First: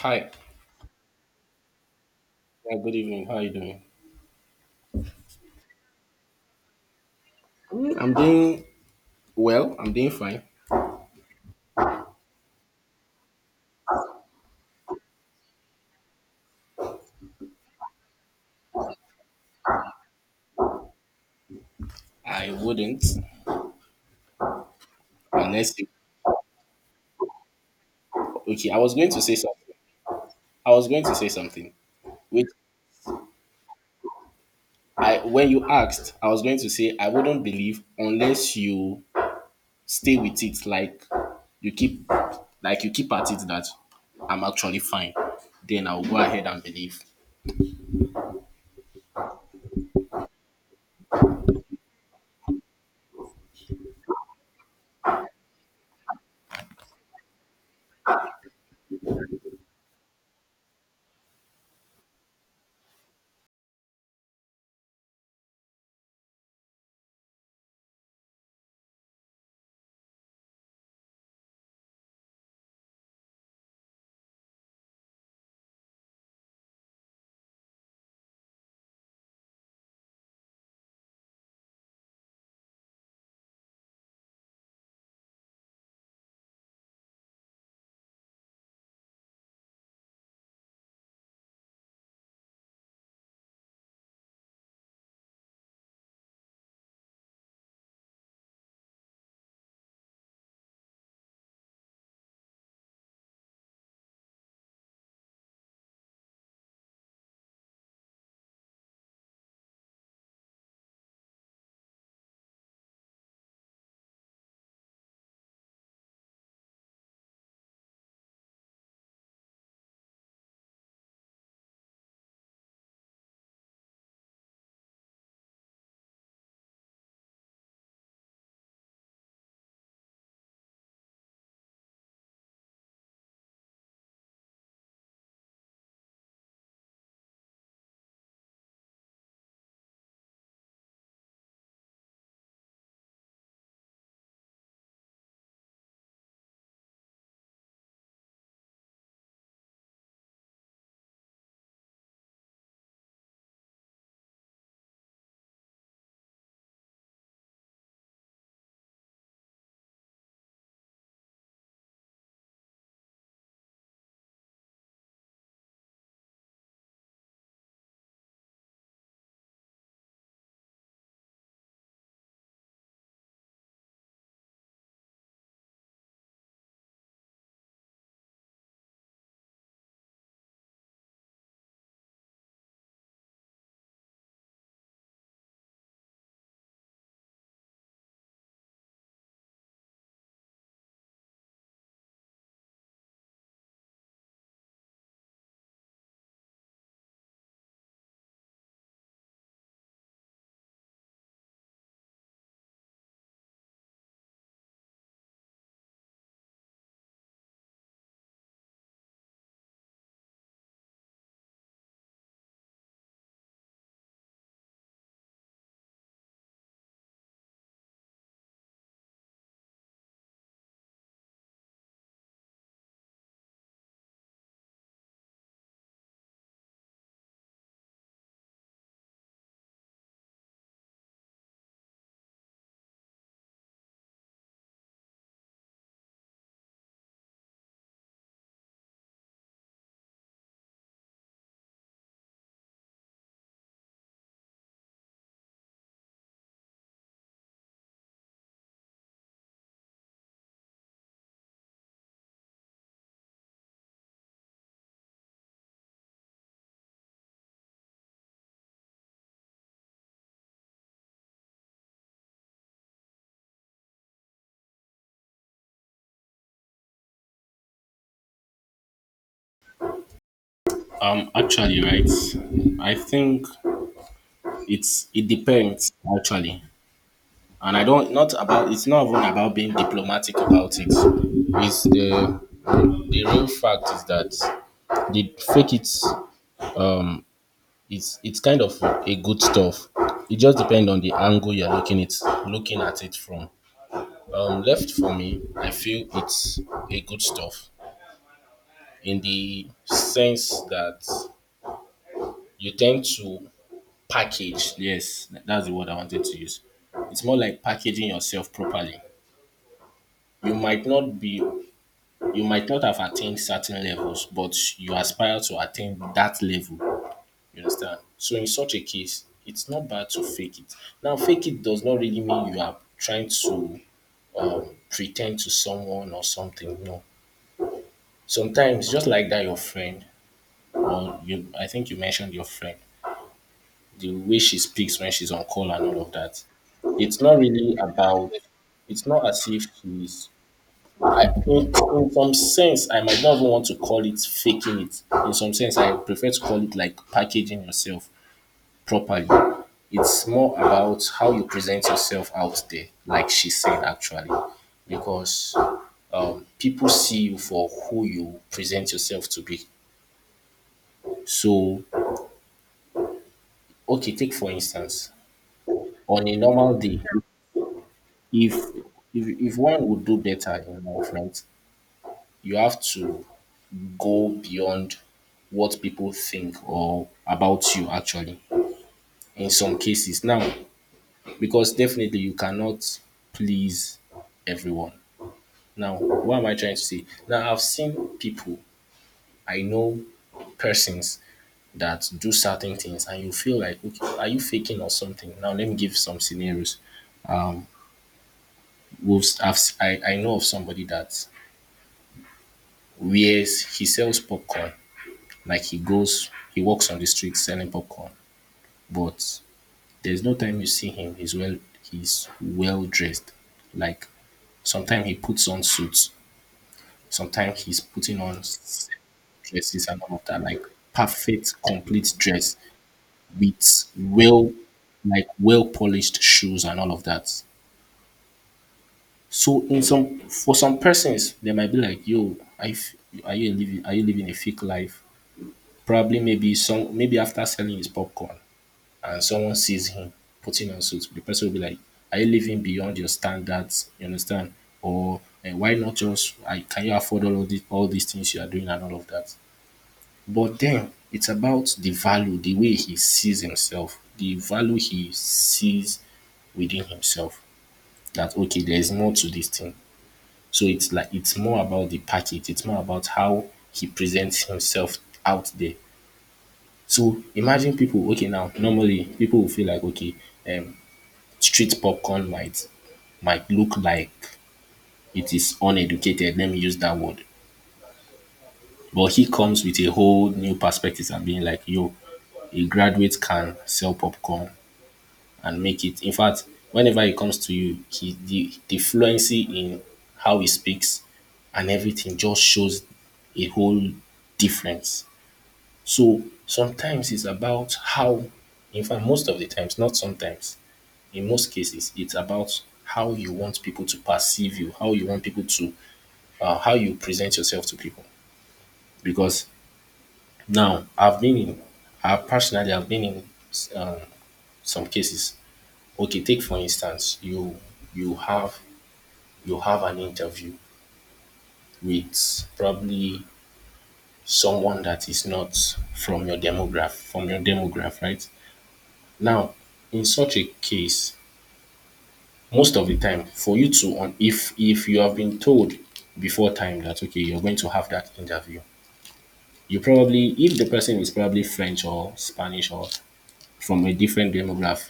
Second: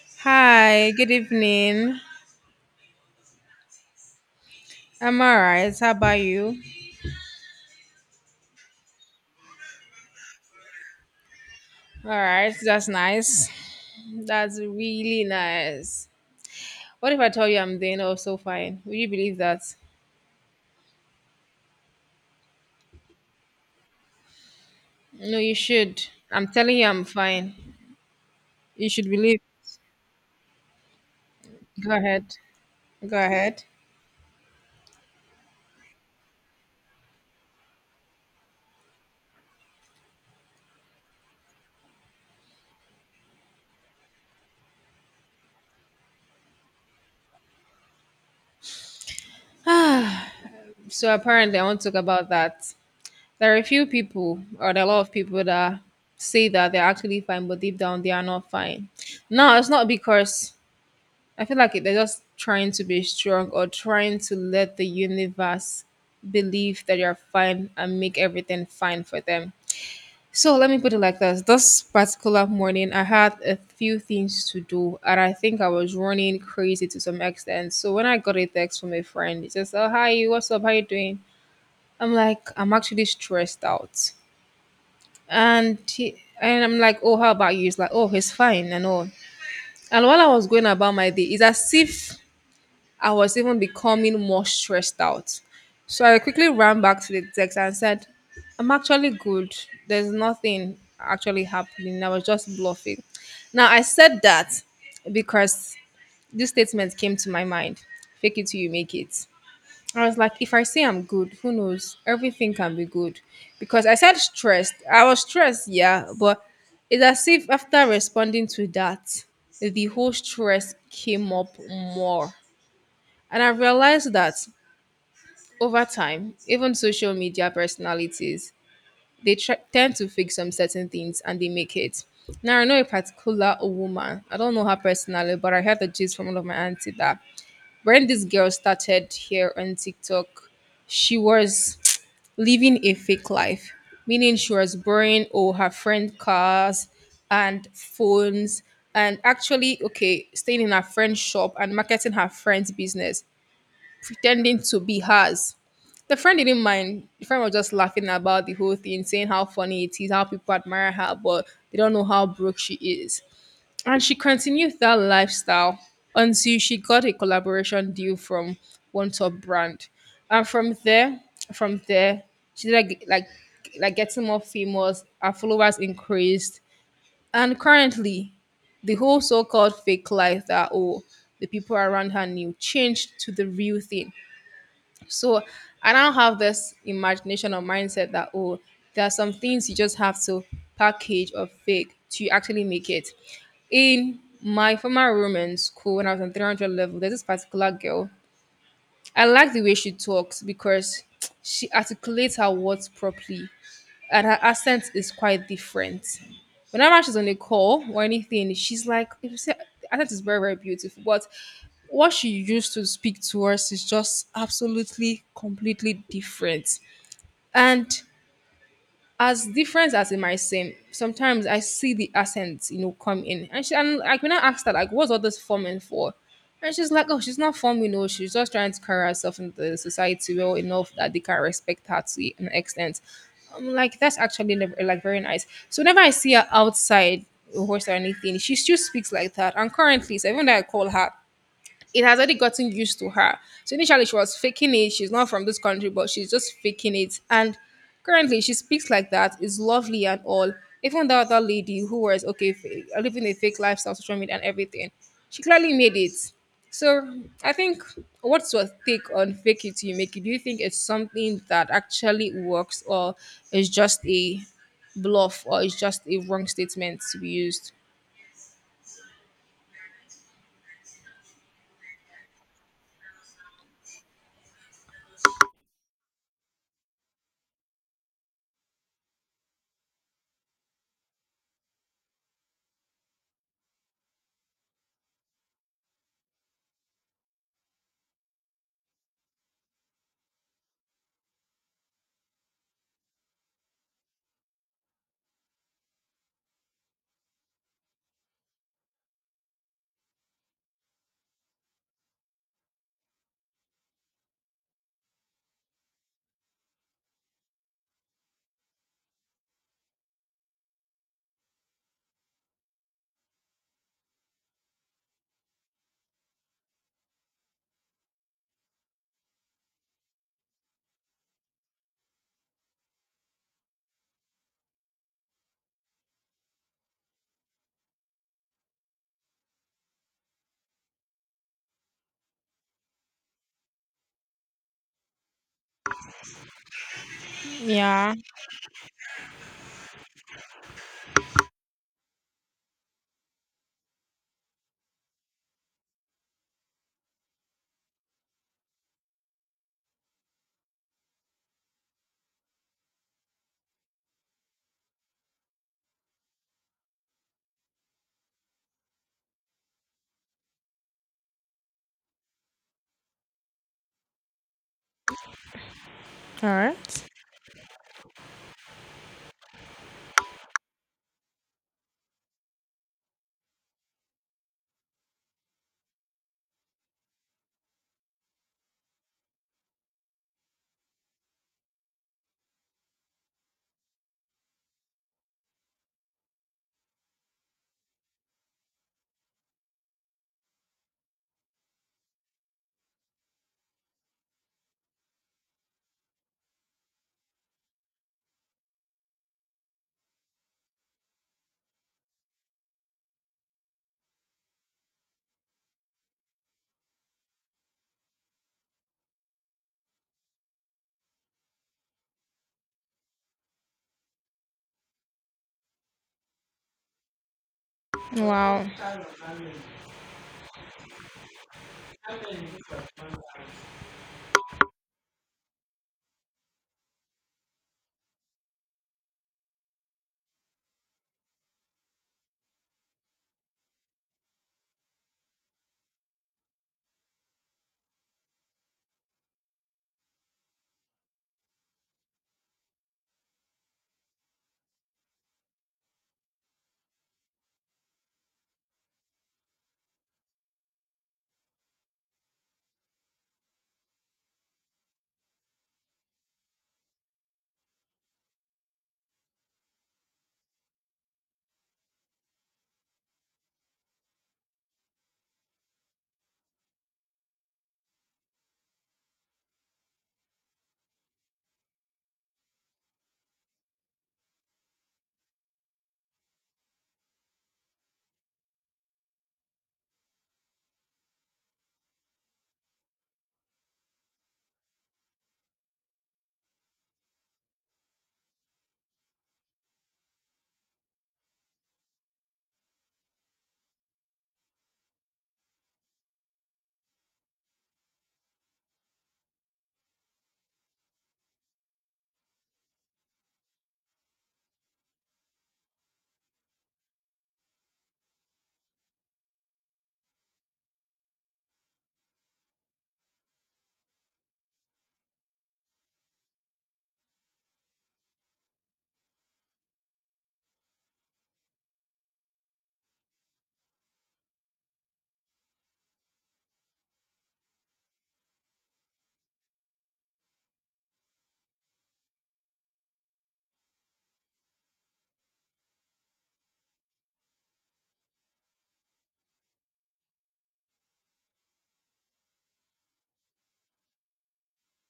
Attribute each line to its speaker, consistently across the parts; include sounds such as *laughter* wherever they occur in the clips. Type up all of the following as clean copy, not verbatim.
Speaker 1: Hi.
Speaker 2: Hi, good evening.
Speaker 1: Yeah, good evening. How are you doing?
Speaker 2: I'm alright. How about you?
Speaker 1: I'm doing well. I'm doing fine.
Speaker 2: Alright, that's nice. That's really nice. What if I tell you I'm doing also fine? Would you believe that?
Speaker 1: I wouldn't
Speaker 2: No, you
Speaker 1: unless you.
Speaker 2: should. I'm telling you I'm fine.
Speaker 1: Okay, I
Speaker 2: You
Speaker 1: was
Speaker 2: should
Speaker 1: going to
Speaker 2: believe.
Speaker 1: say something.
Speaker 2: It.
Speaker 1: I was going to say something.
Speaker 2: Go ahead.
Speaker 1: Which
Speaker 2: Go ahead. *sighs*
Speaker 1: I when you asked, I was going to say I wouldn't believe unless you stay with it. You keep, like you keep at it that I'm actually fine. Then I'll go ahead and believe.
Speaker 2: Ah. So apparently I want to talk about that. There are a few people or there are a lot of people that say that they're actually fine, but deep down they are not fine. No, it's not because I feel like they're just trying to be strong or trying to let the universe believe that you're fine and make everything fine for them. So let me put it like this. This particular morning, I had a few things to do, and I think I was running crazy to some extent. So when I got a text from a friend, it says, "Oh, hi, what's up? How you doing?" I'm like, "I'm actually stressed out." And I'm like, "Oh, how about you?" He's like, "Oh, he's fine and all." And while I was going about my day, it's as if I was even becoming more stressed out. So I quickly ran back to the text and said, "I'm actually good. There's nothing actually happening. I was just bluffing." Now, I said that because this statement came to my mind: fake it till you make it. I was like, if I say I'm good, who knows? Everything can be good. Because I said stressed. I was stressed, yeah, but it's as if after responding to that, the whole stress came up more. And I've realized that over time, even social media personalities, they tend to fix some certain things and they make it. Now, I know a particular woman, I don't know her personally, but I heard the gist from one of my auntie that when this girl started here on TikTok, she was living a fake life, meaning she was borrowing all her friend cars and phones and actually, okay, staying in her friend's shop and marketing her friend's business, pretending to be hers. The friend didn't mind. The friend was just laughing about the whole thing, saying how funny it is, how people admire her, but they don't know how broke she is. And she continued that lifestyle until she got a collaboration deal from one top brand. And from there, she did like getting more famous, her followers increased. And currently, the whole so-called fake life that oh the people around her knew changed to the real thing. So I now have this imagination or mindset that oh, there are some things you just have to package or fake to actually make it. In my former room in school when I was on 300 level, there's this particular girl. I like the way she talks because she articulates her words properly and her accent is quite different. Whenever she's on a call or anything, she's like, if you say, I think it's very, very beautiful. But what she used to speak to us is just absolutely, completely different. And as different as it might seem, sometimes I see the accents, come in. And she and like when I asked her, like, what's all this forming for? And she's like, oh, she's not forming, she's just trying to carry herself in the society well enough that they can respect her to an extent. I'm like, that's actually like very nice. So whenever I see her outside a horse or anything, she still speaks like that. And currently, so even though I call her, it has already gotten used to her. So initially she was faking it. She's not from this country, but she's just faking it. And currently she speaks like that. It's lovely and all. Even the other lady who was okay living a fake lifestyle, social media and everything, she clearly made it. So I think, what's your take on fake it till you make it? Do you think it's something that actually works or it's just a bluff or it's just a wrong statement to be used?
Speaker 1: Actually, right. I think it depends actually, and I don't not about it's not even about being diplomatic about it. It's The real fact is that the fake, um it's kind of a good stuff. It just depends on the angle you're looking at it from. Left for me, I feel it's a good stuff in the sense that you tend to package. Yes, that's the word I wanted to use. It's more like packaging yourself properly. You might not be you might not have attained certain levels, but you aspire to attain that level. You understand? So in such a case, it's not bad to fake it. Now, fake it does not really mean you are trying to um, pretend to someone or something. No. Sometimes, just like that, your friend, or you, I think you mentioned your friend, the way she speaks when she's on call and all of that. It's not really
Speaker 2: Yeah.
Speaker 1: about, it's not as if in some sense, I might not even want to call it faking it. In some sense, I prefer to call it like packaging yourself properly. It's more about how you present yourself out there, like she said, actually, because people see you for who you present yourself to be. So, okay, take for instance, on a
Speaker 2: All
Speaker 1: normal
Speaker 2: right.
Speaker 1: day, if if one would do better in life, right, you have to go beyond what people think or about you, actually, in some cases now, because definitely you cannot please everyone. Now, what am I trying to say? Now I've seen people. I know persons that do certain things and you feel like, okay, are you faking or something? Now let me give some scenarios. I know of somebody that wears he sells popcorn. Like he walks on the street selling popcorn, but there's no time you see him, he's well dressed. Like sometimes he puts on suits, sometimes he's putting on
Speaker 2: Wow.
Speaker 1: dresses and all of that, like perfect, complete dress with well polished shoes and all of that. So in some for some persons they might be like, yo, are you living a fake life? Probably, maybe, some maybe after selling his popcorn and someone sees him putting on suit, the person will be like, "Are you living beyond your standards? You understand? Or why not just? I Can you afford all of this, all these things you are doing and all of that?" But then it's about the value, the way he sees himself, the value he sees within himself. That, okay, there is more to this thing. So it's like it's more about the package. It's more about how he presents himself out there. So imagine people. Okay, now normally people will feel like, okay, um, street popcorn might look like it is uneducated. Let me use that word. But he comes with a whole new perspective and being like, yo, a graduate can sell popcorn and make it. In fact, whenever he comes to you, the fluency in how he speaks and everything just shows a whole difference. So sometimes it's about how, in fact, most of the times, not sometimes, in most cases, it's about how you want people to perceive you, how you want people to, how you present yourself to people. Because now I personally have been in, uh, some cases. Okay, take for instance, you have you have an interview with probably someone that is not from your demograph, right? Now, in such a case, most of the time, for you to on, if you have been told before time that, okay, you're going to have that interview, you probably, if the person is probably French or Spanish or from a different demographic,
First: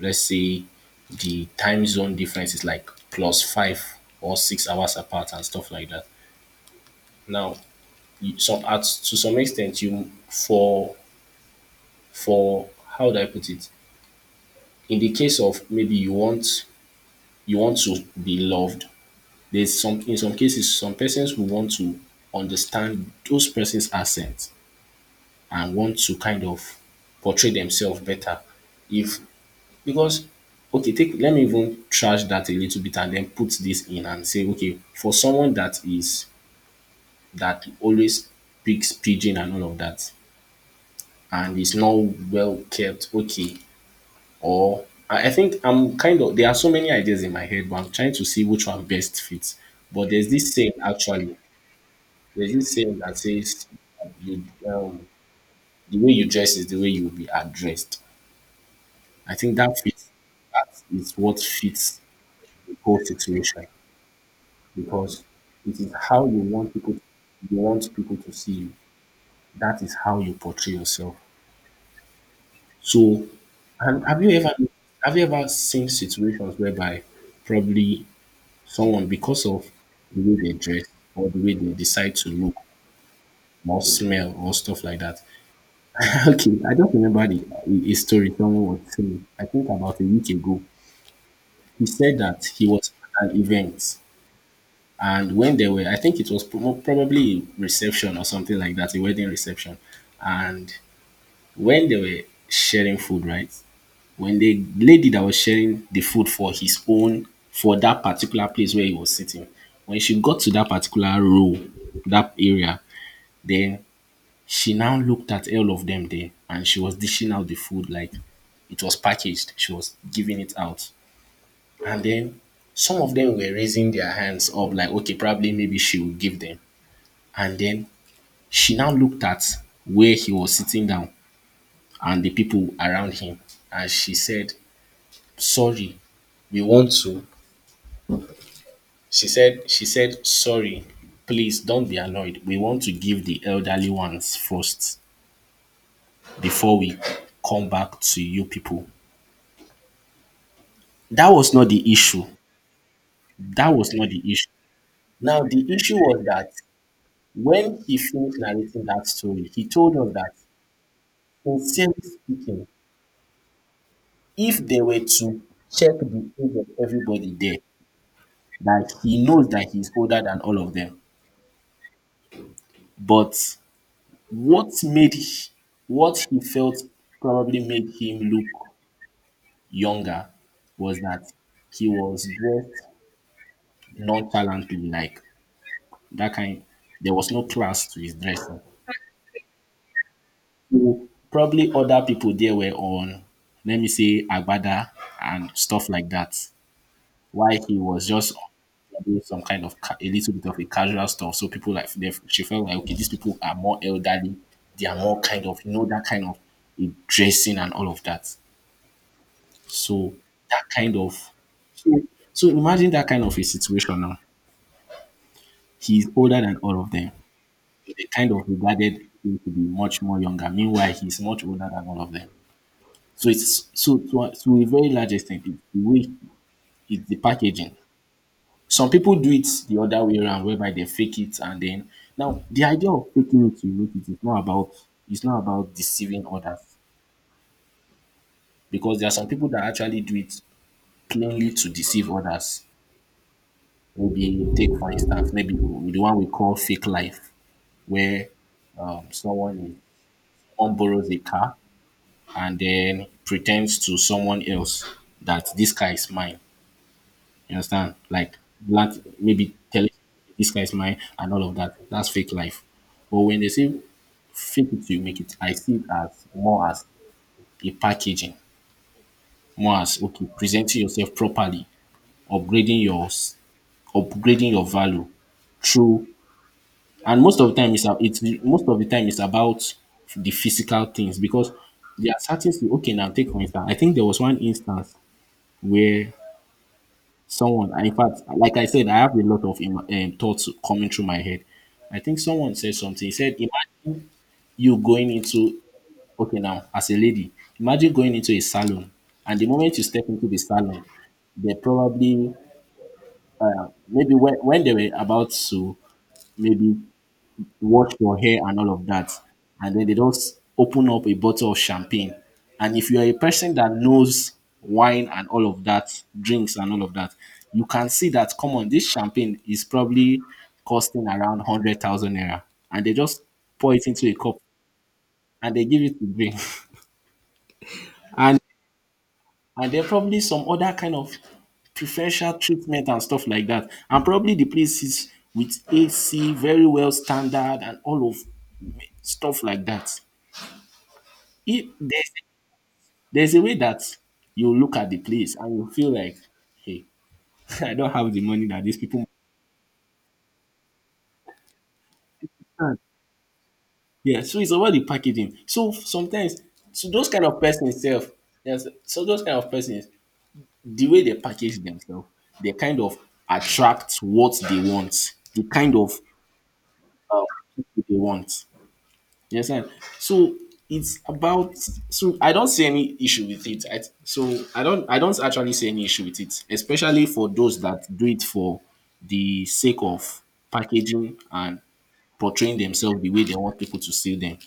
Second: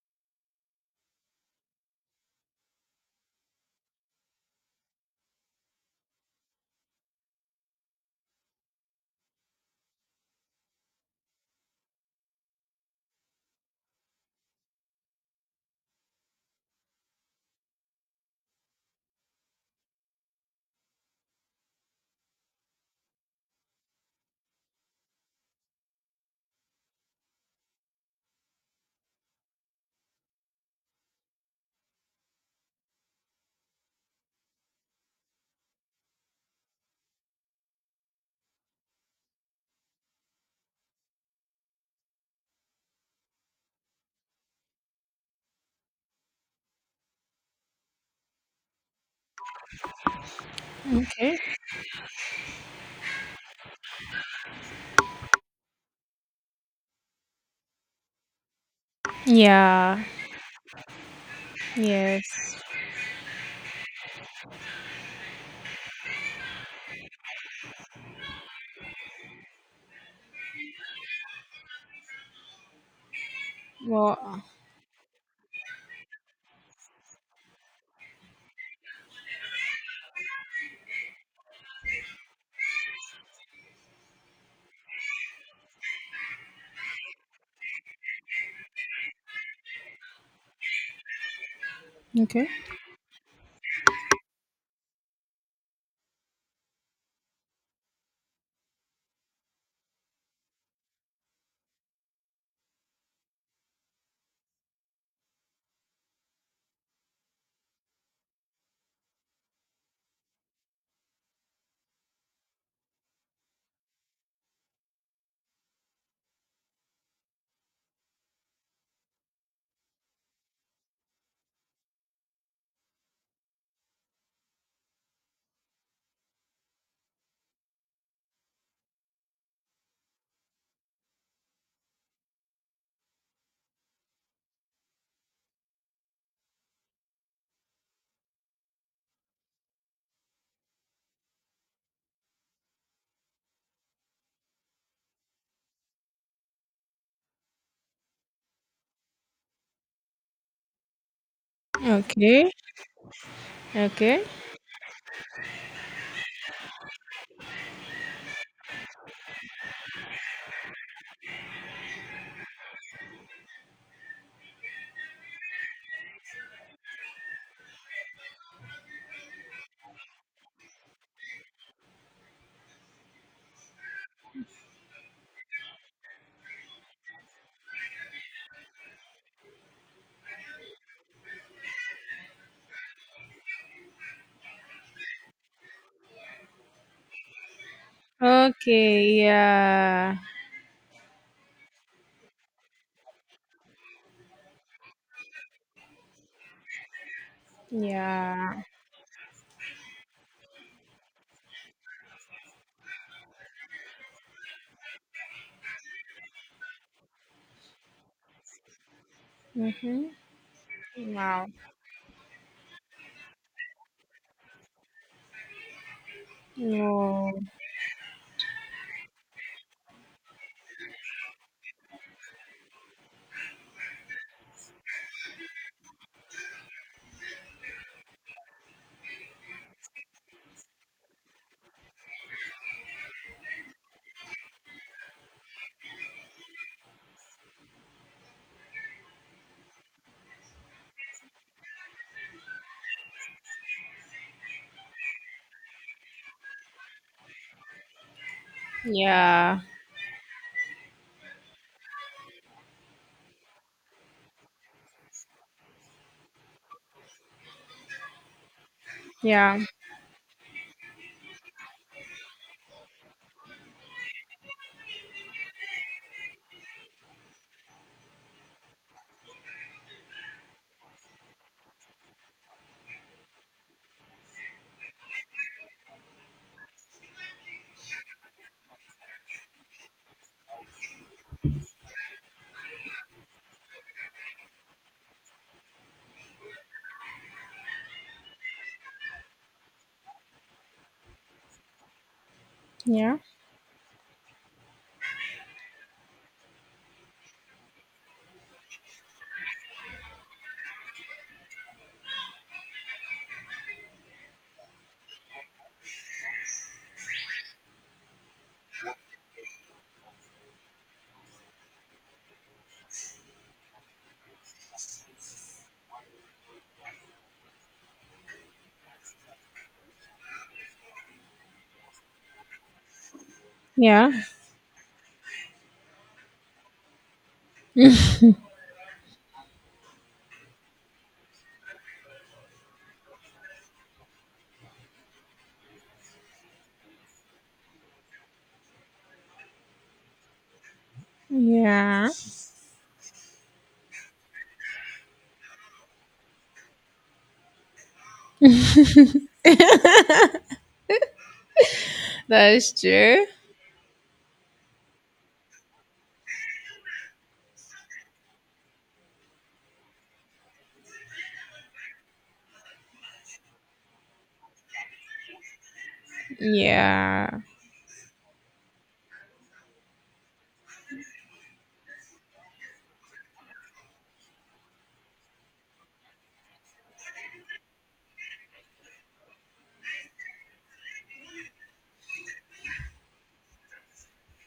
Speaker 1: let's say the time zone difference is like plus 5 or 6 hours apart and stuff like that. Now, some, at, to some extent, you, for how do I put it, in the case of maybe you want, you want to be loved. There's some In some cases some persons who want to understand those person's accent and want to kind of portray themselves better, if, because, okay, take, let me even trash that a little bit and then put this in and say, okay, for someone that always speaks pidgin and all of that and is not well kept, okay, or I think I'm kind of, there are so many ideas in my head, but I'm trying to see which one best fits. But
Speaker 2: Okay.
Speaker 1: there's this saying that says, you, um, the way you dress is the way you will be addressed. I think that
Speaker 2: Yeah.
Speaker 1: fits. That is what fits
Speaker 2: Yes.
Speaker 1: the whole situation because it is how you want people. You want people to see you. That is how you portray yourself. So, and
Speaker 2: Well.
Speaker 1: have you ever seen situations whereby probably someone, because of the way they dress or the way they decide to look or smell or stuff like that, *laughs* okay, I just remembered a story someone was saying, I think about a week ago. He said that
Speaker 2: Okay.
Speaker 1: he was at an event, and when they were, I think it was probably a reception or something like that, a wedding reception. And when they were sharing food, right? When the lady that was sharing the food for his own, for that particular place where he was sitting, when she got to that particular row, that area, then she now looked at all of them there and she was dishing out the food like it was packaged. She was giving it out. And then some of them were raising their hands up, like, okay, probably maybe she will give them. And then she now looked at where he was sitting down and the people around him. And she said, sorry, we want to. She said, sorry, please don't be annoyed. We want to give the elderly ones first before we come back to you people. That was not the issue.
Speaker 2: Okay.
Speaker 1: That was not
Speaker 2: Okay.
Speaker 1: the issue. Now, the issue was that when he finished narrating that story, he told us that, sincerely speaking, if they were to check the age of everybody there, that he knows that he's older than all of them. But what made h- what he felt probably made him look younger was that he was dressed nonchalantly, like that kind. There was no class to his dressing.
Speaker 2: Okay. Yeah.
Speaker 1: So probably other people there were on, let me say, Agbada and stuff like that. Why he was just
Speaker 2: Yeah.
Speaker 1: doing some kind of a little bit of a casual stuff. So people like they, she felt like, okay, these people are more elderly. They are more kind of, that kind of dressing and all of that.
Speaker 2: Mm-hmm.
Speaker 1: So that kind of,
Speaker 2: Wow.
Speaker 1: so, so imagine that kind of a situation now. He's older than all of them.
Speaker 2: Oh.
Speaker 1: They kind of regarded him to be much more younger. Meanwhile, he's much older than all of them. So it's, so to a very large extent, it's the way it's the packaging. Some people do it the other way around, whereby they fake it and then, now the idea of faking it to make it is not about it's not about deceiving others because there are some people that actually do it plainly to deceive others. Maybe take for instance, maybe the one we call fake life, where, someone
Speaker 2: Yeah.
Speaker 1: someone borrows a car and then pretends to someone else that this car is mine. You understand? Like black, maybe
Speaker 2: Yeah.
Speaker 1: telling this guy is mine and all of that. That's fake life. But when they say fake it till you make it, I see it as more as a packaging, more as, okay, presenting yourself properly, upgrading your, upgrading your value through, and most of the time it's most of the time it's about the physical things, because there are certain things, okay, now take for instance. I think there was one instance where someone, and in fact, like I said, I have a lot of thoughts coming through my head. I think someone said something. He
Speaker 2: Yeah.
Speaker 1: said, "Imagine you going into, as a lady, imagine going into a salon, and the moment you step into the salon, they probably, maybe when they were about to maybe wash your hair and all of that. And then they just open up a bottle of champagne. And if you are a person that knows wine and all of that, drinks and all of that, you can see that, come on, this champagne is probably costing around 100,000 naira. And they just pour it into
Speaker 2: Yeah.
Speaker 1: a cup and they give it to drink." *laughs* and and there are probably some other kind of preferential treatment and stuff like that. And probably the place is with AC, very well standard, and all of stuff like that. If
Speaker 2: Yeah.
Speaker 1: there's There's a way that you look at the place and you feel like, hey, *laughs* I don't have the money that these people
Speaker 2: That's
Speaker 1: have.
Speaker 2: true.
Speaker 1: Yeah, so it's about the packaging. So those kind of persons self, yes, so those kind of persons, the way they package themselves, they kind of attract what they want, the kind of uh,
Speaker 2: Yeah.
Speaker 1: people they want. Yes, sir. So it's about so I don't see any issue with it. I don't actually see any issue with it, especially for those that do it for the sake of packaging and portraying themselves the way they want people to see them.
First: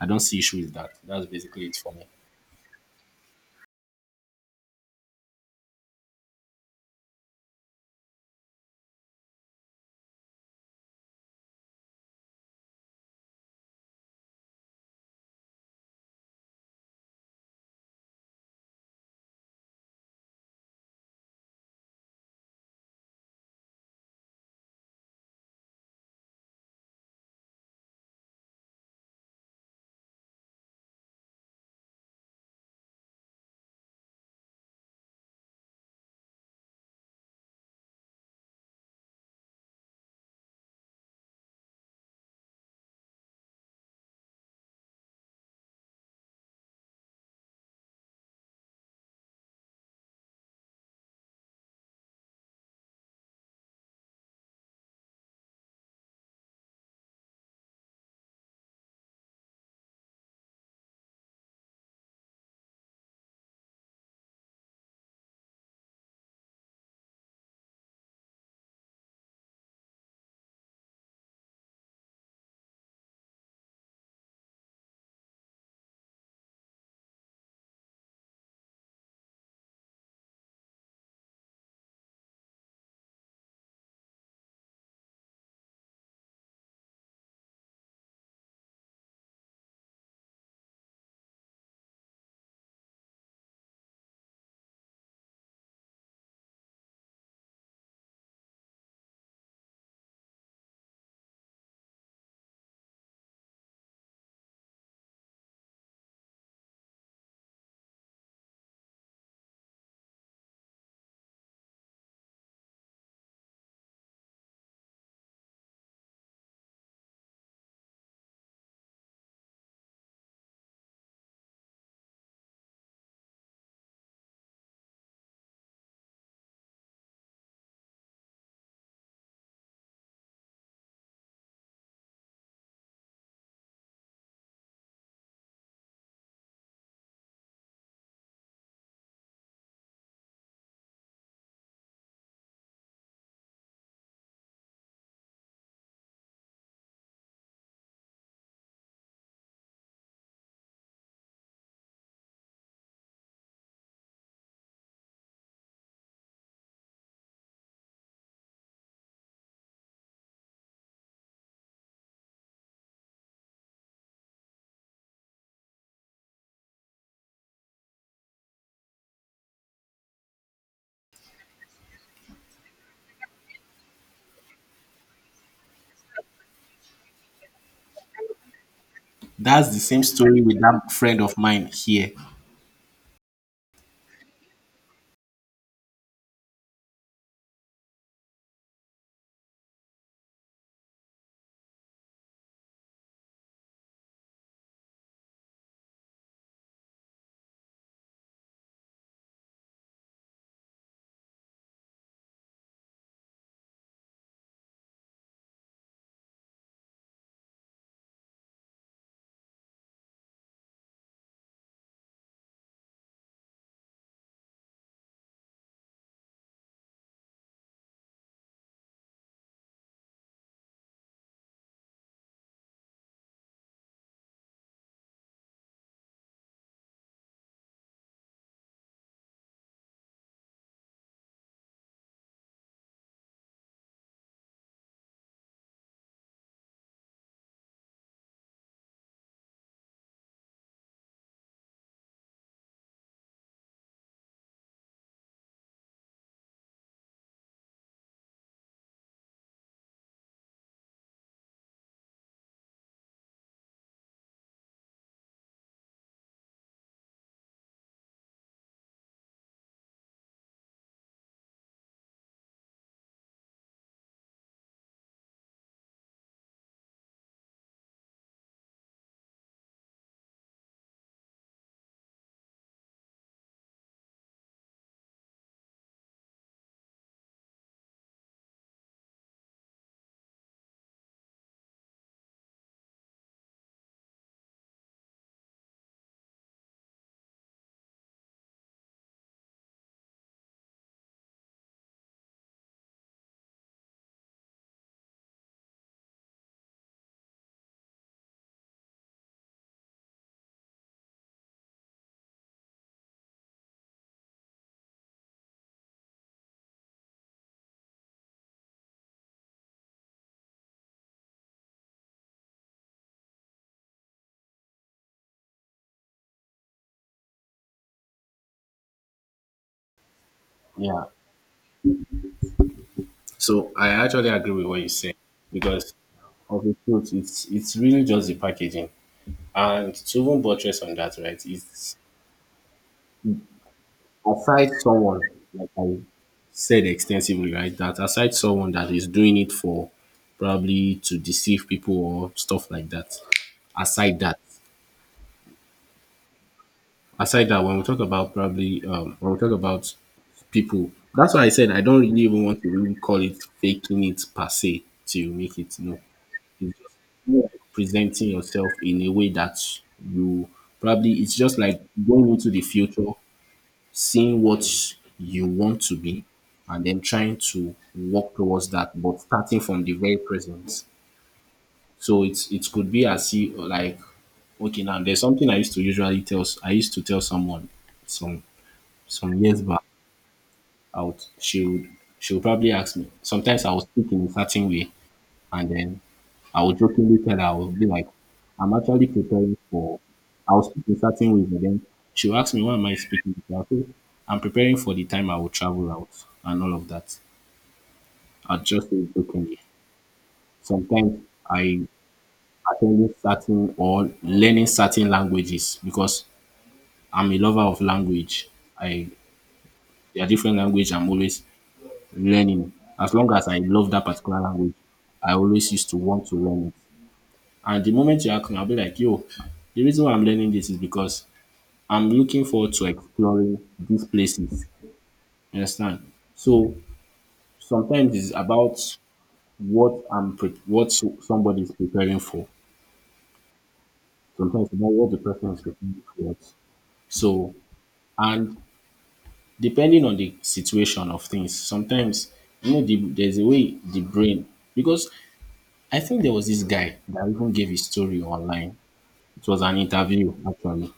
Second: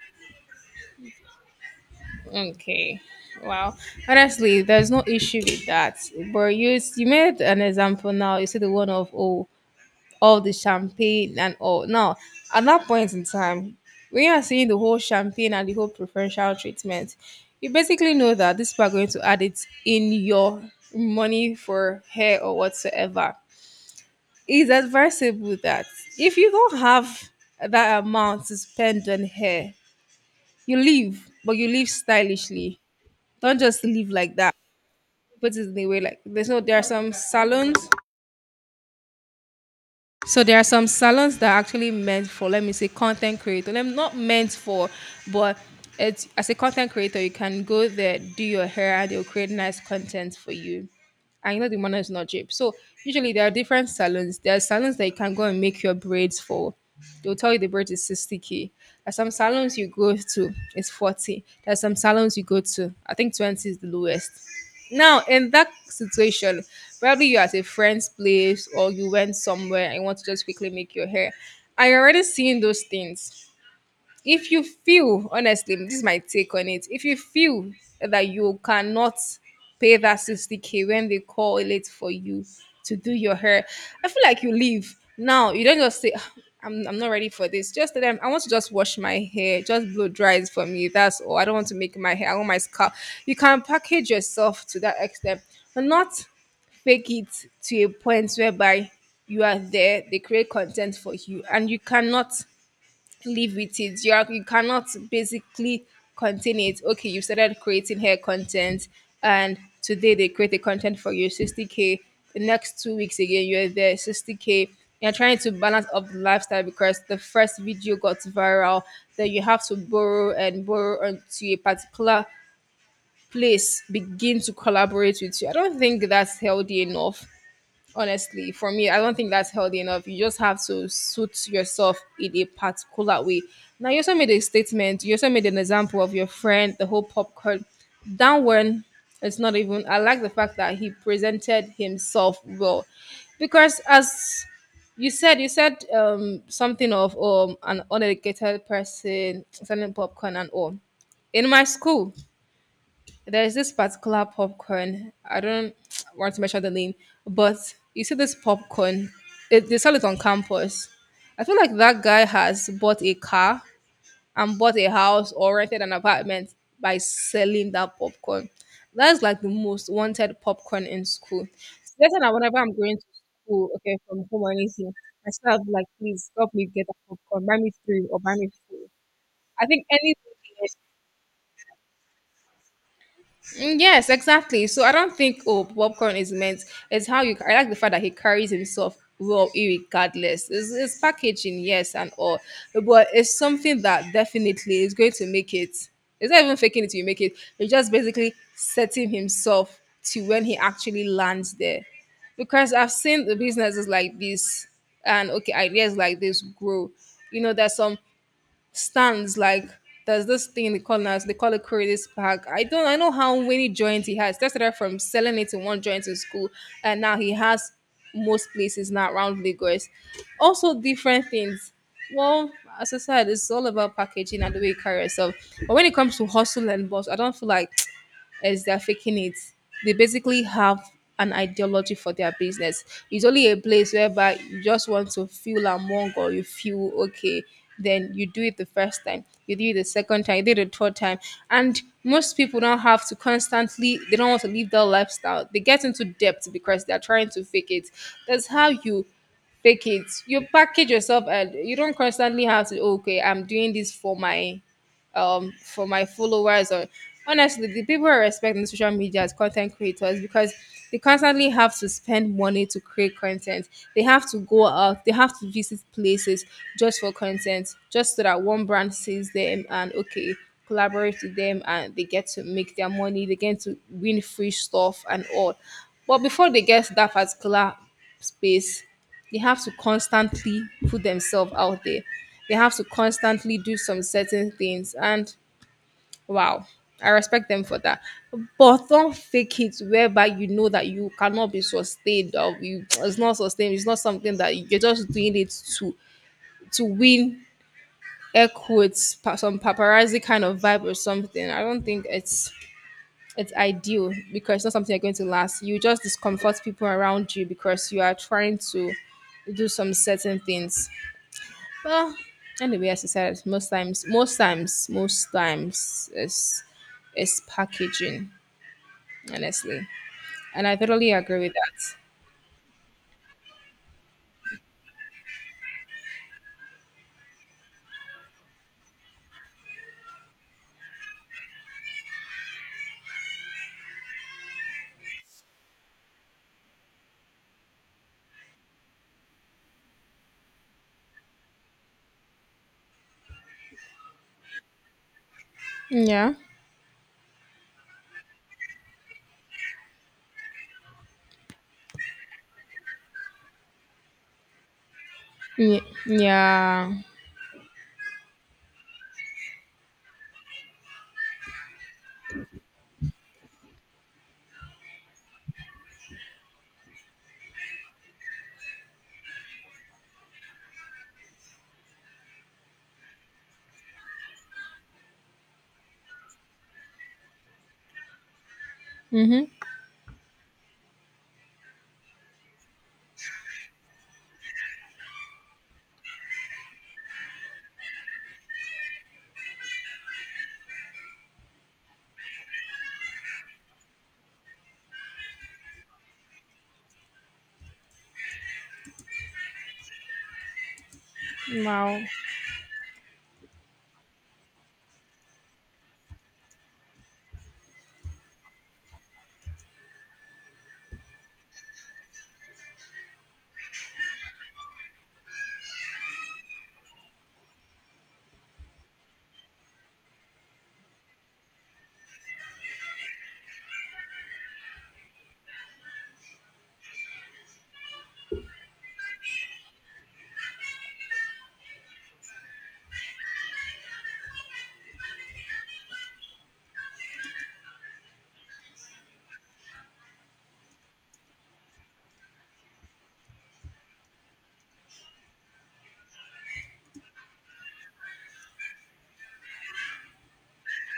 Speaker 1: I don't see issue with that. That's basically it for me.
Speaker 2: Okay. Wow. Honestly, there's no issue with that. But you made an example now. You see the one of oh all the champagne and all. Now, at that point in time, when you are seeing the whole champagne and the whole preferential treatment, you basically know that these people are going to add it in your money for hair or whatsoever. It's advisable that if you don't have that amount to spend on hair, you leave, but you leave stylishly. Don't just leave like that. Put it in a way like there's no there are some salons. So there are some salons that are actually meant for, let me say, content creator. I'm not meant for, but it's as a content creator, you can go there, do your hair, and they'll create nice content for you. And you know the money is not cheap. So usually there are different salons. There are salons that you can go and make your braids for. They'll tell you the braid is 60k. There's some salons you go to, it's 40. There's some salons you go to, I think 20 is the lowest. Now, in that situation, probably you're at a friend's place or you went somewhere and you want to just quickly make your hair. I already seen those things. If you feel, honestly this is my take on it, if you feel that you cannot pay that 60k when they call it for you to do your hair, I feel like you leave. Now you don't just say, "Ah, I'm not ready for this." Just tell them, "I want to just wash my hair, just blow dry it for me, that's all. I don't want to make my hair, I want my scalp." You can package yourself to that extent, but not fake it to a point whereby you are there, they create content for you and you cannot live with it. You cannot basically contain it. Okay, you started creating hair content, and today they create the content for you, 60k. The next 2 weeks again, you're there, 60k. You're trying to balance up the lifestyle because the first video got viral. Then you have to borrow and borrow onto a particular place begin to collaborate with you. I don't think that's healthy enough. Honestly for me I don't think that's healthy enough. You just have to suit yourself in a particular way. Now you also made a statement, you also made an example of your friend, the whole popcorn, that one. It's not even, I like the fact that he presented himself well because as you said, you said something of an uneducated person selling popcorn and all. In my school there's this particular popcorn. I don't *tsk* want to mention the name, but you see this popcorn. It, they sell it on campus. I feel like that guy has bought a car and bought a house or rented an apartment by selling that popcorn. That's like the most wanted popcorn in school. So that's why whenever I'm going to school, okay, from home or anything, I still have like, please help me get a popcorn, buy me three or buy me four. I
Speaker 1: That's the
Speaker 2: think
Speaker 1: same
Speaker 2: anything.
Speaker 1: story with that friend of mine here.
Speaker 2: Mm, yes, exactly. So I don't think oh popcorn is meant. It's how you. I like the fact that he carries himself well, irregardless. It's packaging, yes, and all, but it's something that definitely is going to make it. It's not even faking it till you make it. It's just basically setting himself to when he actually lands there, because I've seen the businesses like this and okay ideas like this grow. You know, there's some stands like there's this thing they call, now they call it Curtis Park. I don't I know how many joints he has. That's started from selling it in one joint in school, and now he has most places now around Lagos. Also different things. Well, as I said, it's all about packaging and the way you carry yourself. But when it comes to hustle and boss, I don't feel like is they're faking it. They basically have an ideology for their business. It's only a place whereby you just want to feel among or you feel okay. Then you do it the first time, you do it the second time, you do it the third time. And most people don't have to constantly, they don't want to live their lifestyle. They get into debt because they're trying to fake it. That's how you fake it. You package yourself and you don't constantly have to, okay, I'm doing this for my for my followers or honestly the people I respect in social media as content creators because they constantly have to spend money to create content. They have to go out, they have to visit places just for content, just so that one brand sees them and okay, collaborate with them and they get to make their money, they get to win free stuff and all. But before they get to that particular space, they have to constantly put themselves out there. They have to constantly do some certain things. And wow, I respect them for that. But don't fake it whereby you know that you cannot be sustained or you it's not sustained. It's not something that you're just doing it to win air quotes some paparazzi kind of vibe or something. I don't think it's ideal because it's not something you're going to last. You just discomfort people around you because you are trying to do some certain things. Well, anyway, as I said, most times is packaging, honestly, and I
Speaker 1: Yeah.
Speaker 2: totally agree with that.
Speaker 1: So I actually agree with what you say because of the truth, it's really just the packaging. And to even buttress on that, right? It's aside someone like I said extensively, right? That aside someone that is doing it for probably to deceive people or stuff like that. Aside that,
Speaker 2: Yeah.
Speaker 1: Aside that, when we talk about probably when we talk about people, that's why I said I don't really even want to really call it faking it per se to make it. No, it's
Speaker 2: Yeah.
Speaker 1: just more like presenting yourself in a way that you probably it's just like going into the future, seeing what you want to be, and then trying to work towards that, but starting from the very present. So it's it could be as if like okay now there's something I used to usually I used to tell someone some some
Speaker 2: Mhm.
Speaker 1: years back I would she would probably ask me. Sometimes I was speaking in a certain way and then I would jokingly tell her, I would be like, I'm actually preparing for, I was speaking certain ways, and then she would ask me, why am I speaking this way? I'll say, I'm preparing for the time I will travel out and all of that. I just say it jokingly. Sometimes I
Speaker 2: Wow.
Speaker 1: attending certain or learning certain languages because I'm a lover of language. I there are different language I'm always learning. As long as I love that particular language, I always used to want to learn it. And the moment you ask me, I'll be like, yo, the reason why I'm learning this is because I'm looking forward to exploring these places. You understand? So sometimes it's about what I'm pre- what so- somebody is preparing for. Sometimes it's about what the person is preparing for. So and depending on the situation of things, sometimes you know there's a way the brain because I think there was this guy that even gave his story online. It was an interview actually.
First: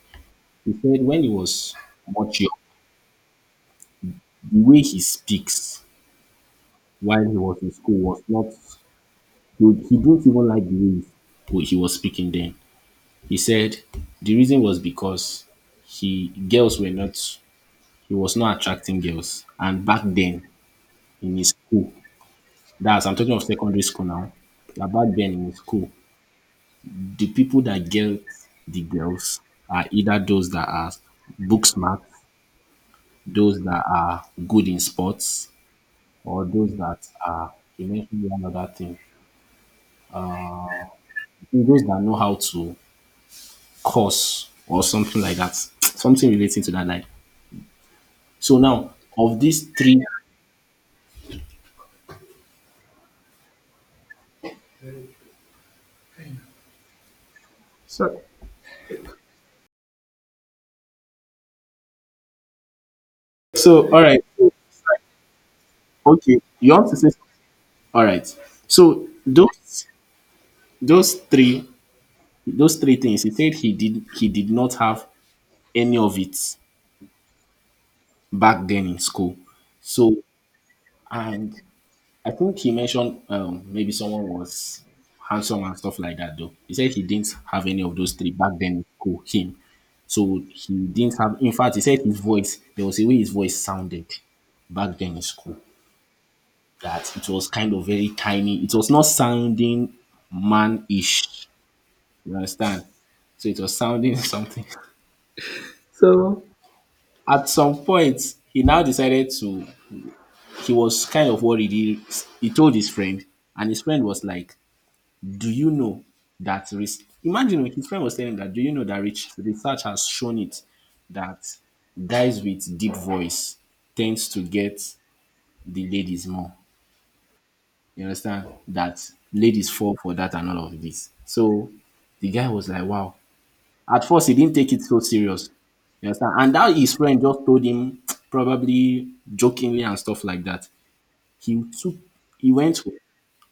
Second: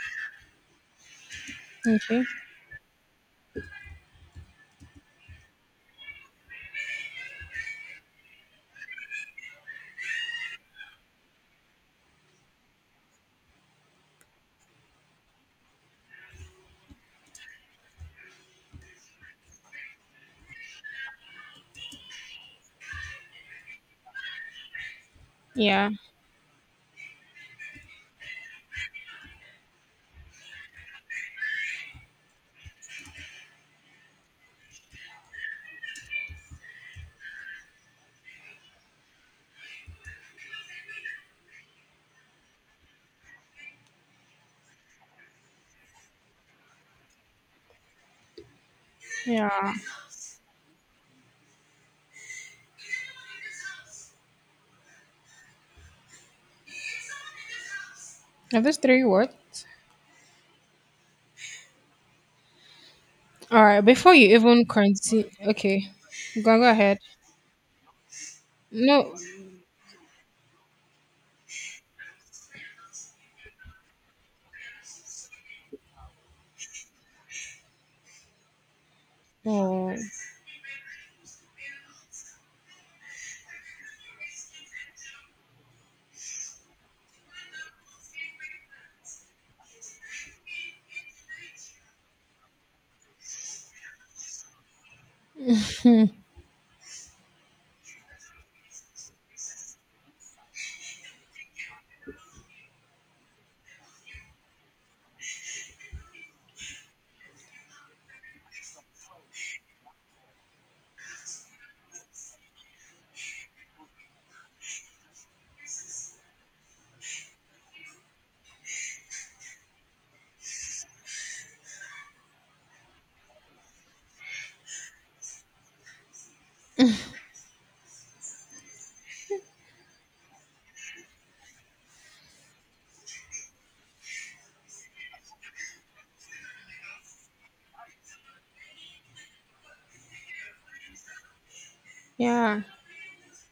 Speaker 1: He said when he was
Speaker 2: Okay.
Speaker 1: much. The way he speaks while he was in school was not He didn't even like the way he was speaking then. He said the reason was because he girls were not he was not attracting girls. And back then in his school, that's I'm talking of secondary school now. That Back then in his
Speaker 2: Yeah.
Speaker 1: school, the people that get the girls are either those that are book smart, those that are good in sports, or those that are you mentioned one other thing. Those that know how to curse or something like that, something relating to that line. So now, of these
Speaker 2: Yeah.
Speaker 1: three, so,
Speaker 2: Are those three words? All right.
Speaker 1: so all
Speaker 2: Before
Speaker 1: right,
Speaker 2: you even continue, okay,
Speaker 1: okay,
Speaker 2: go
Speaker 1: you want to
Speaker 2: ahead.
Speaker 1: say, all right. So
Speaker 2: No.
Speaker 1: those three those three things he said he did not have any of it back then in school.
Speaker 2: Oh.
Speaker 1: So and I think he mentioned maybe someone was handsome and stuff like that, though. He said he didn't have any of those three back then in school, him. So he didn't have, in fact, he said his voice, there was a way his voice sounded back then in school, that it was kind of very tiny. It was not sounding man ish, you understand? So it was sounding *laughs* something. So at some point, he now decided to, he was kind of worried. He told his friend, and his friend was like, "Do you know that risk?" Imagine if his friend was telling him that, do you know that rich research has shown it that guys with deep voice tends to get the ladies more. You understand? That ladies fall for that and all of this. So the guy was like, wow. At first, he didn't take it so serious. You understand? And that his friend just told him, *tsk* probably jokingly and stuff like that. He took, he
Speaker 2: Yeah.
Speaker 1: went home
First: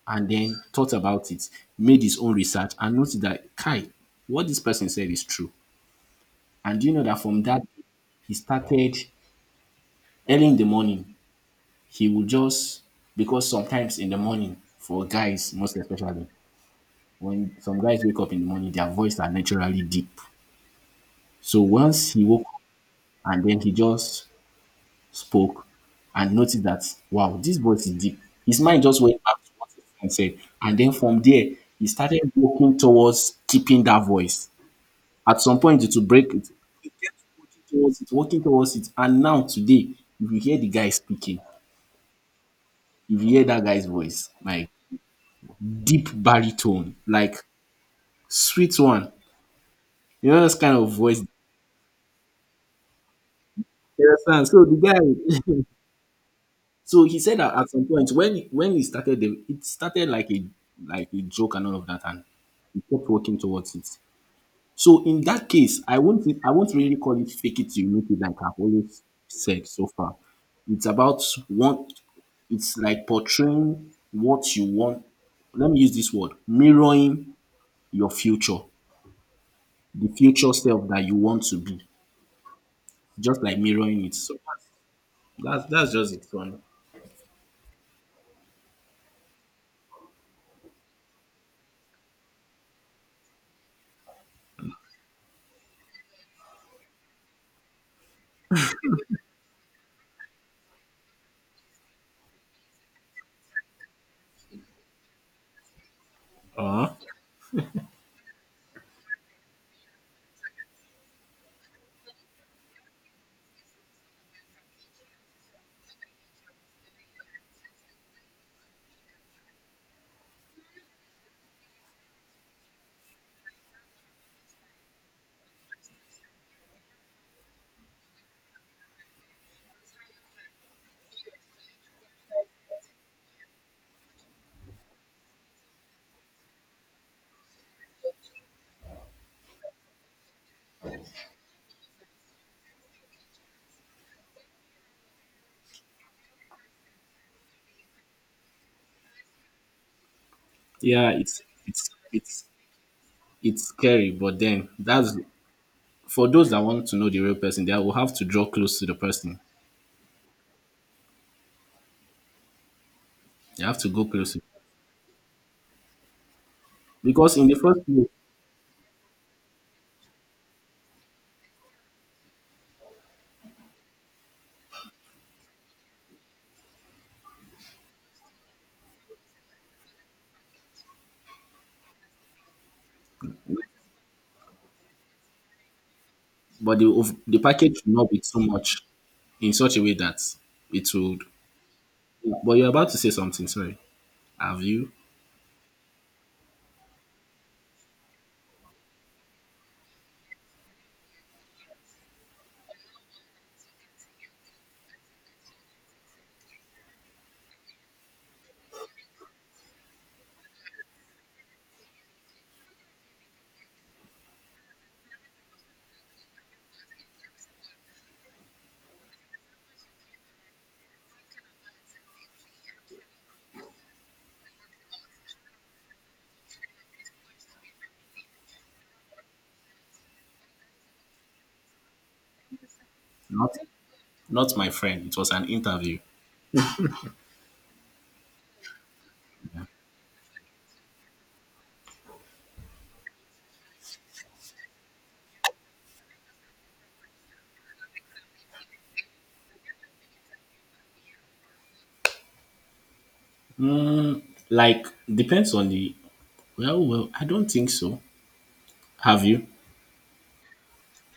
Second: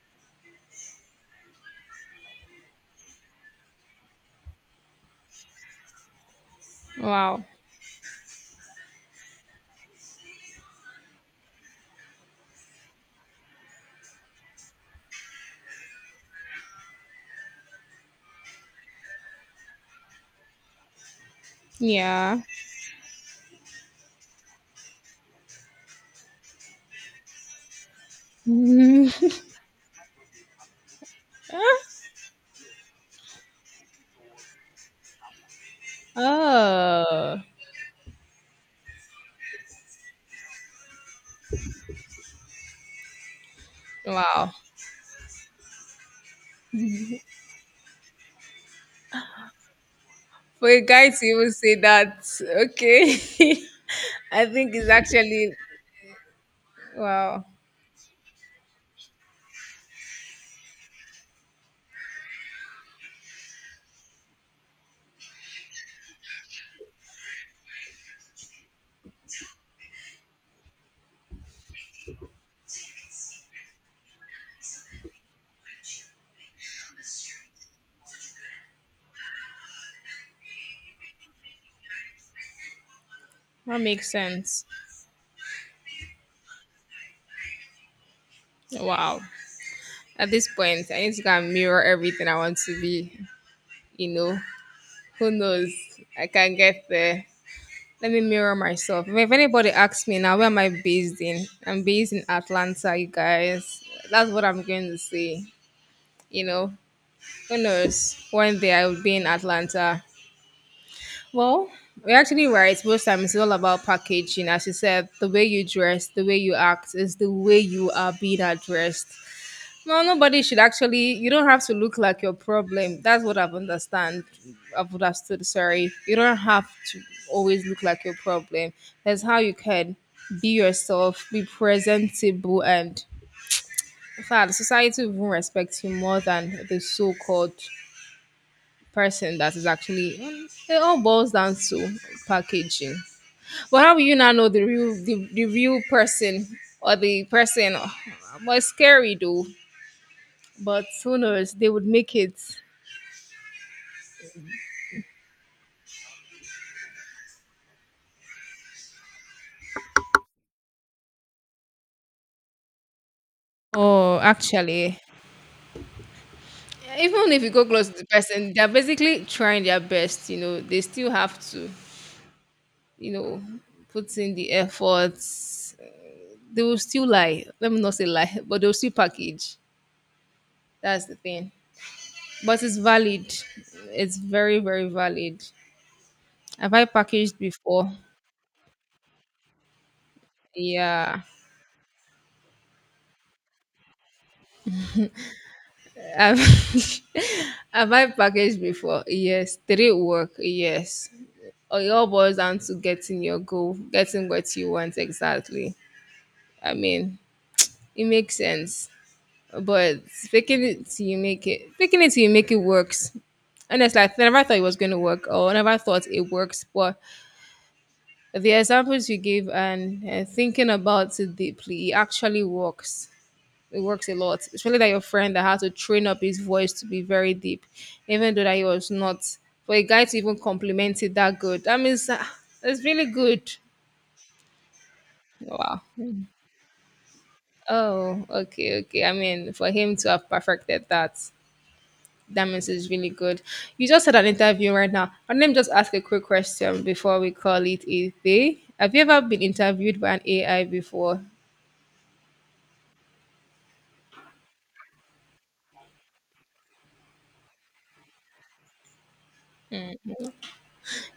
Speaker 1: and then thought about it, made his own research, and noticed that Kai, what this person said is true. And do you know that from
Speaker 2: Wow.
Speaker 1: that he started early in the morning, he would just because sometimes in the morning, for guys most especially, when some guys wake up in the morning, their voice are naturally deep. So once he
Speaker 2: Yeah.
Speaker 1: woke up and then he just spoke and noticed that wow, this voice is deep. His mind just went back to
Speaker 2: *laughs*
Speaker 1: what his friend said. And then from there, he started walking towards keeping that voice. At some point it will break it. He kept
Speaker 2: Oh.
Speaker 1: working towards it, and now today, if you hear the guy speaking, if you hear that guy's voice,
Speaker 2: Wow.
Speaker 1: like deep baritone, like sweet one, you know this
Speaker 2: For
Speaker 1: kind
Speaker 2: a
Speaker 1: of
Speaker 2: guy
Speaker 1: voice.
Speaker 2: to even say that, okay,
Speaker 1: You
Speaker 2: *laughs* I
Speaker 1: understand? So
Speaker 2: think
Speaker 1: the
Speaker 2: it's actually
Speaker 1: guy, *laughs* so he said
Speaker 2: wow.
Speaker 1: that at some point when he started, it started like a joke and all of that, and he kept working towards it. So in that case, I won't really call it fake it till you make it like I've always said so far. It's about what it's like portraying what you want. Let me use this word, mirroring your future, the future self that you want to be. Just like
Speaker 2: That
Speaker 1: mirroring
Speaker 2: makes
Speaker 1: it. So
Speaker 2: sense.
Speaker 1: that's just it one.
Speaker 2: Wow. At this point, I need to go and mirror everything I want to be. You know, who knows? I can get there. Let me mirror myself. If anybody asks me now, where am I based in? I'm based in Atlanta, you guys. That's what I'm going to say. You know,
Speaker 1: Uh-huh.
Speaker 2: who knows? One day I will be in Atlanta. Well, you're actually right. Most times it's all about packaging. As you said, the way you dress, the way you act is the way you are being addressed. No, nobody should actually, you don't have to look like your problem. That's what I've understand. I've understood, sorry. You don't have to always look like your problem. That's how you can be yourself, be presentable, and in fact, society will even respect you more than the so-called person that is actually, it all boils down to packaging. But how will you not know the real person or the person? Well, scary though. But
Speaker 1: Yeah,
Speaker 2: who knows? They would make it.
Speaker 1: it's scary, but then that's for those that want to know the real person, they will have to draw close to the person. They have to go
Speaker 2: Oh,
Speaker 1: close
Speaker 2: actually, even
Speaker 1: because
Speaker 2: if
Speaker 1: in
Speaker 2: you
Speaker 1: the
Speaker 2: go
Speaker 1: first
Speaker 2: close to the
Speaker 1: place
Speaker 2: person, they're basically trying their best. You know, they still have to, you know, put in the efforts. They will still lie. Let me not say lie, but they'll still package. That's the thing. But it's valid. It's very, very valid. Have
Speaker 1: but
Speaker 2: I
Speaker 1: the ov-
Speaker 2: packaged
Speaker 1: the package
Speaker 2: before?
Speaker 1: will not be too much in such a way that it
Speaker 2: Yeah.
Speaker 1: would. But you're about to say something. Sorry, have you
Speaker 2: I've *laughs* Have I packaged before? Yes. Did it work? Yes. Oh, it all boils down to getting your goal, getting what you want exactly. I mean, it makes sense. But faking it till you make it, faking it till you make it works. And honestly, I never thought it was going to work, or I never thought it works. But the examples you give and thinking about it deeply, it actually works, it works a lot, especially that your friend that had to train up his voice to be very deep even though that he was not for a guy to even compliment it that good, that means ah, it's really good.
Speaker 1: not? Not my friend. It was an
Speaker 2: Wow.
Speaker 1: interview.
Speaker 2: Oh, okay, okay. I mean, for him to have perfected that, that means it's really good. You just had an interview right now, and let me just ask a quick question before we call it a day. Have you ever been interviewed by an AI before?
Speaker 1: Like depends on the. Well, well, I don't think so. Have you?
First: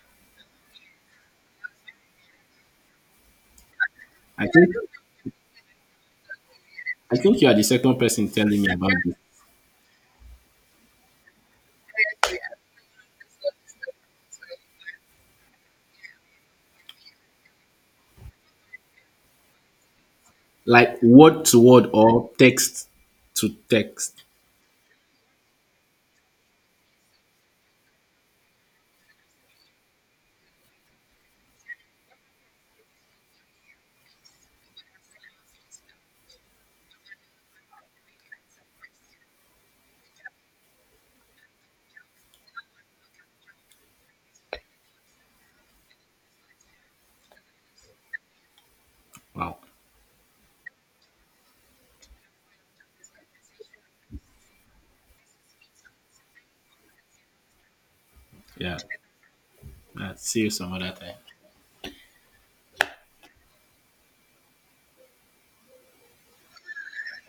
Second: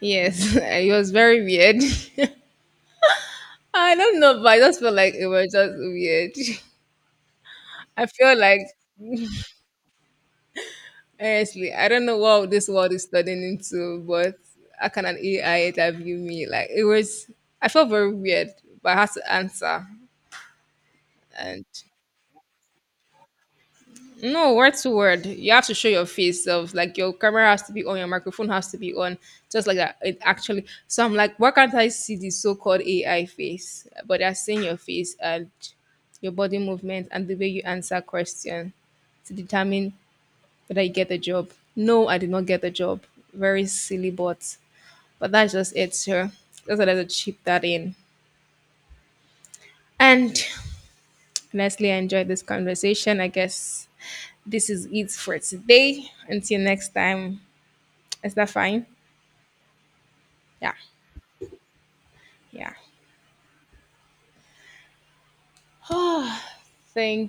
Speaker 2: Yes. *laughs* It was very weird. *laughs* I don't know, but
Speaker 1: I
Speaker 2: I
Speaker 1: think
Speaker 2: just felt like it was just weird. *laughs*
Speaker 1: I think you are the second
Speaker 2: I
Speaker 1: person
Speaker 2: feel like
Speaker 1: telling me about this.
Speaker 2: honestly, I don't know what this world is turning into, but how can an AI interview me? Like it was, I felt very weird, but I had to answer.
Speaker 1: Like word to
Speaker 2: And
Speaker 1: word or text to text.
Speaker 2: no, word to word, you have to show your face. Of like your camera has to be on, your microphone has to be on, just like that. It actually. So I'm like, why can't I see the so-called AI face? But they're seeing your face and your body movement and the way you answer question to determine whether I get the job. No, I did not get the job. Very silly, but that's just it, sir. That's what I had to chip that in.
Speaker 1: Wow.
Speaker 2: And honestly, I enjoyed this conversation. I guess this is it for today. Until next time, is that
Speaker 1: Yeah.
Speaker 2: fine?
Speaker 1: See you some
Speaker 2: Yeah,
Speaker 1: other time.
Speaker 2: yeah. *sighs* Thank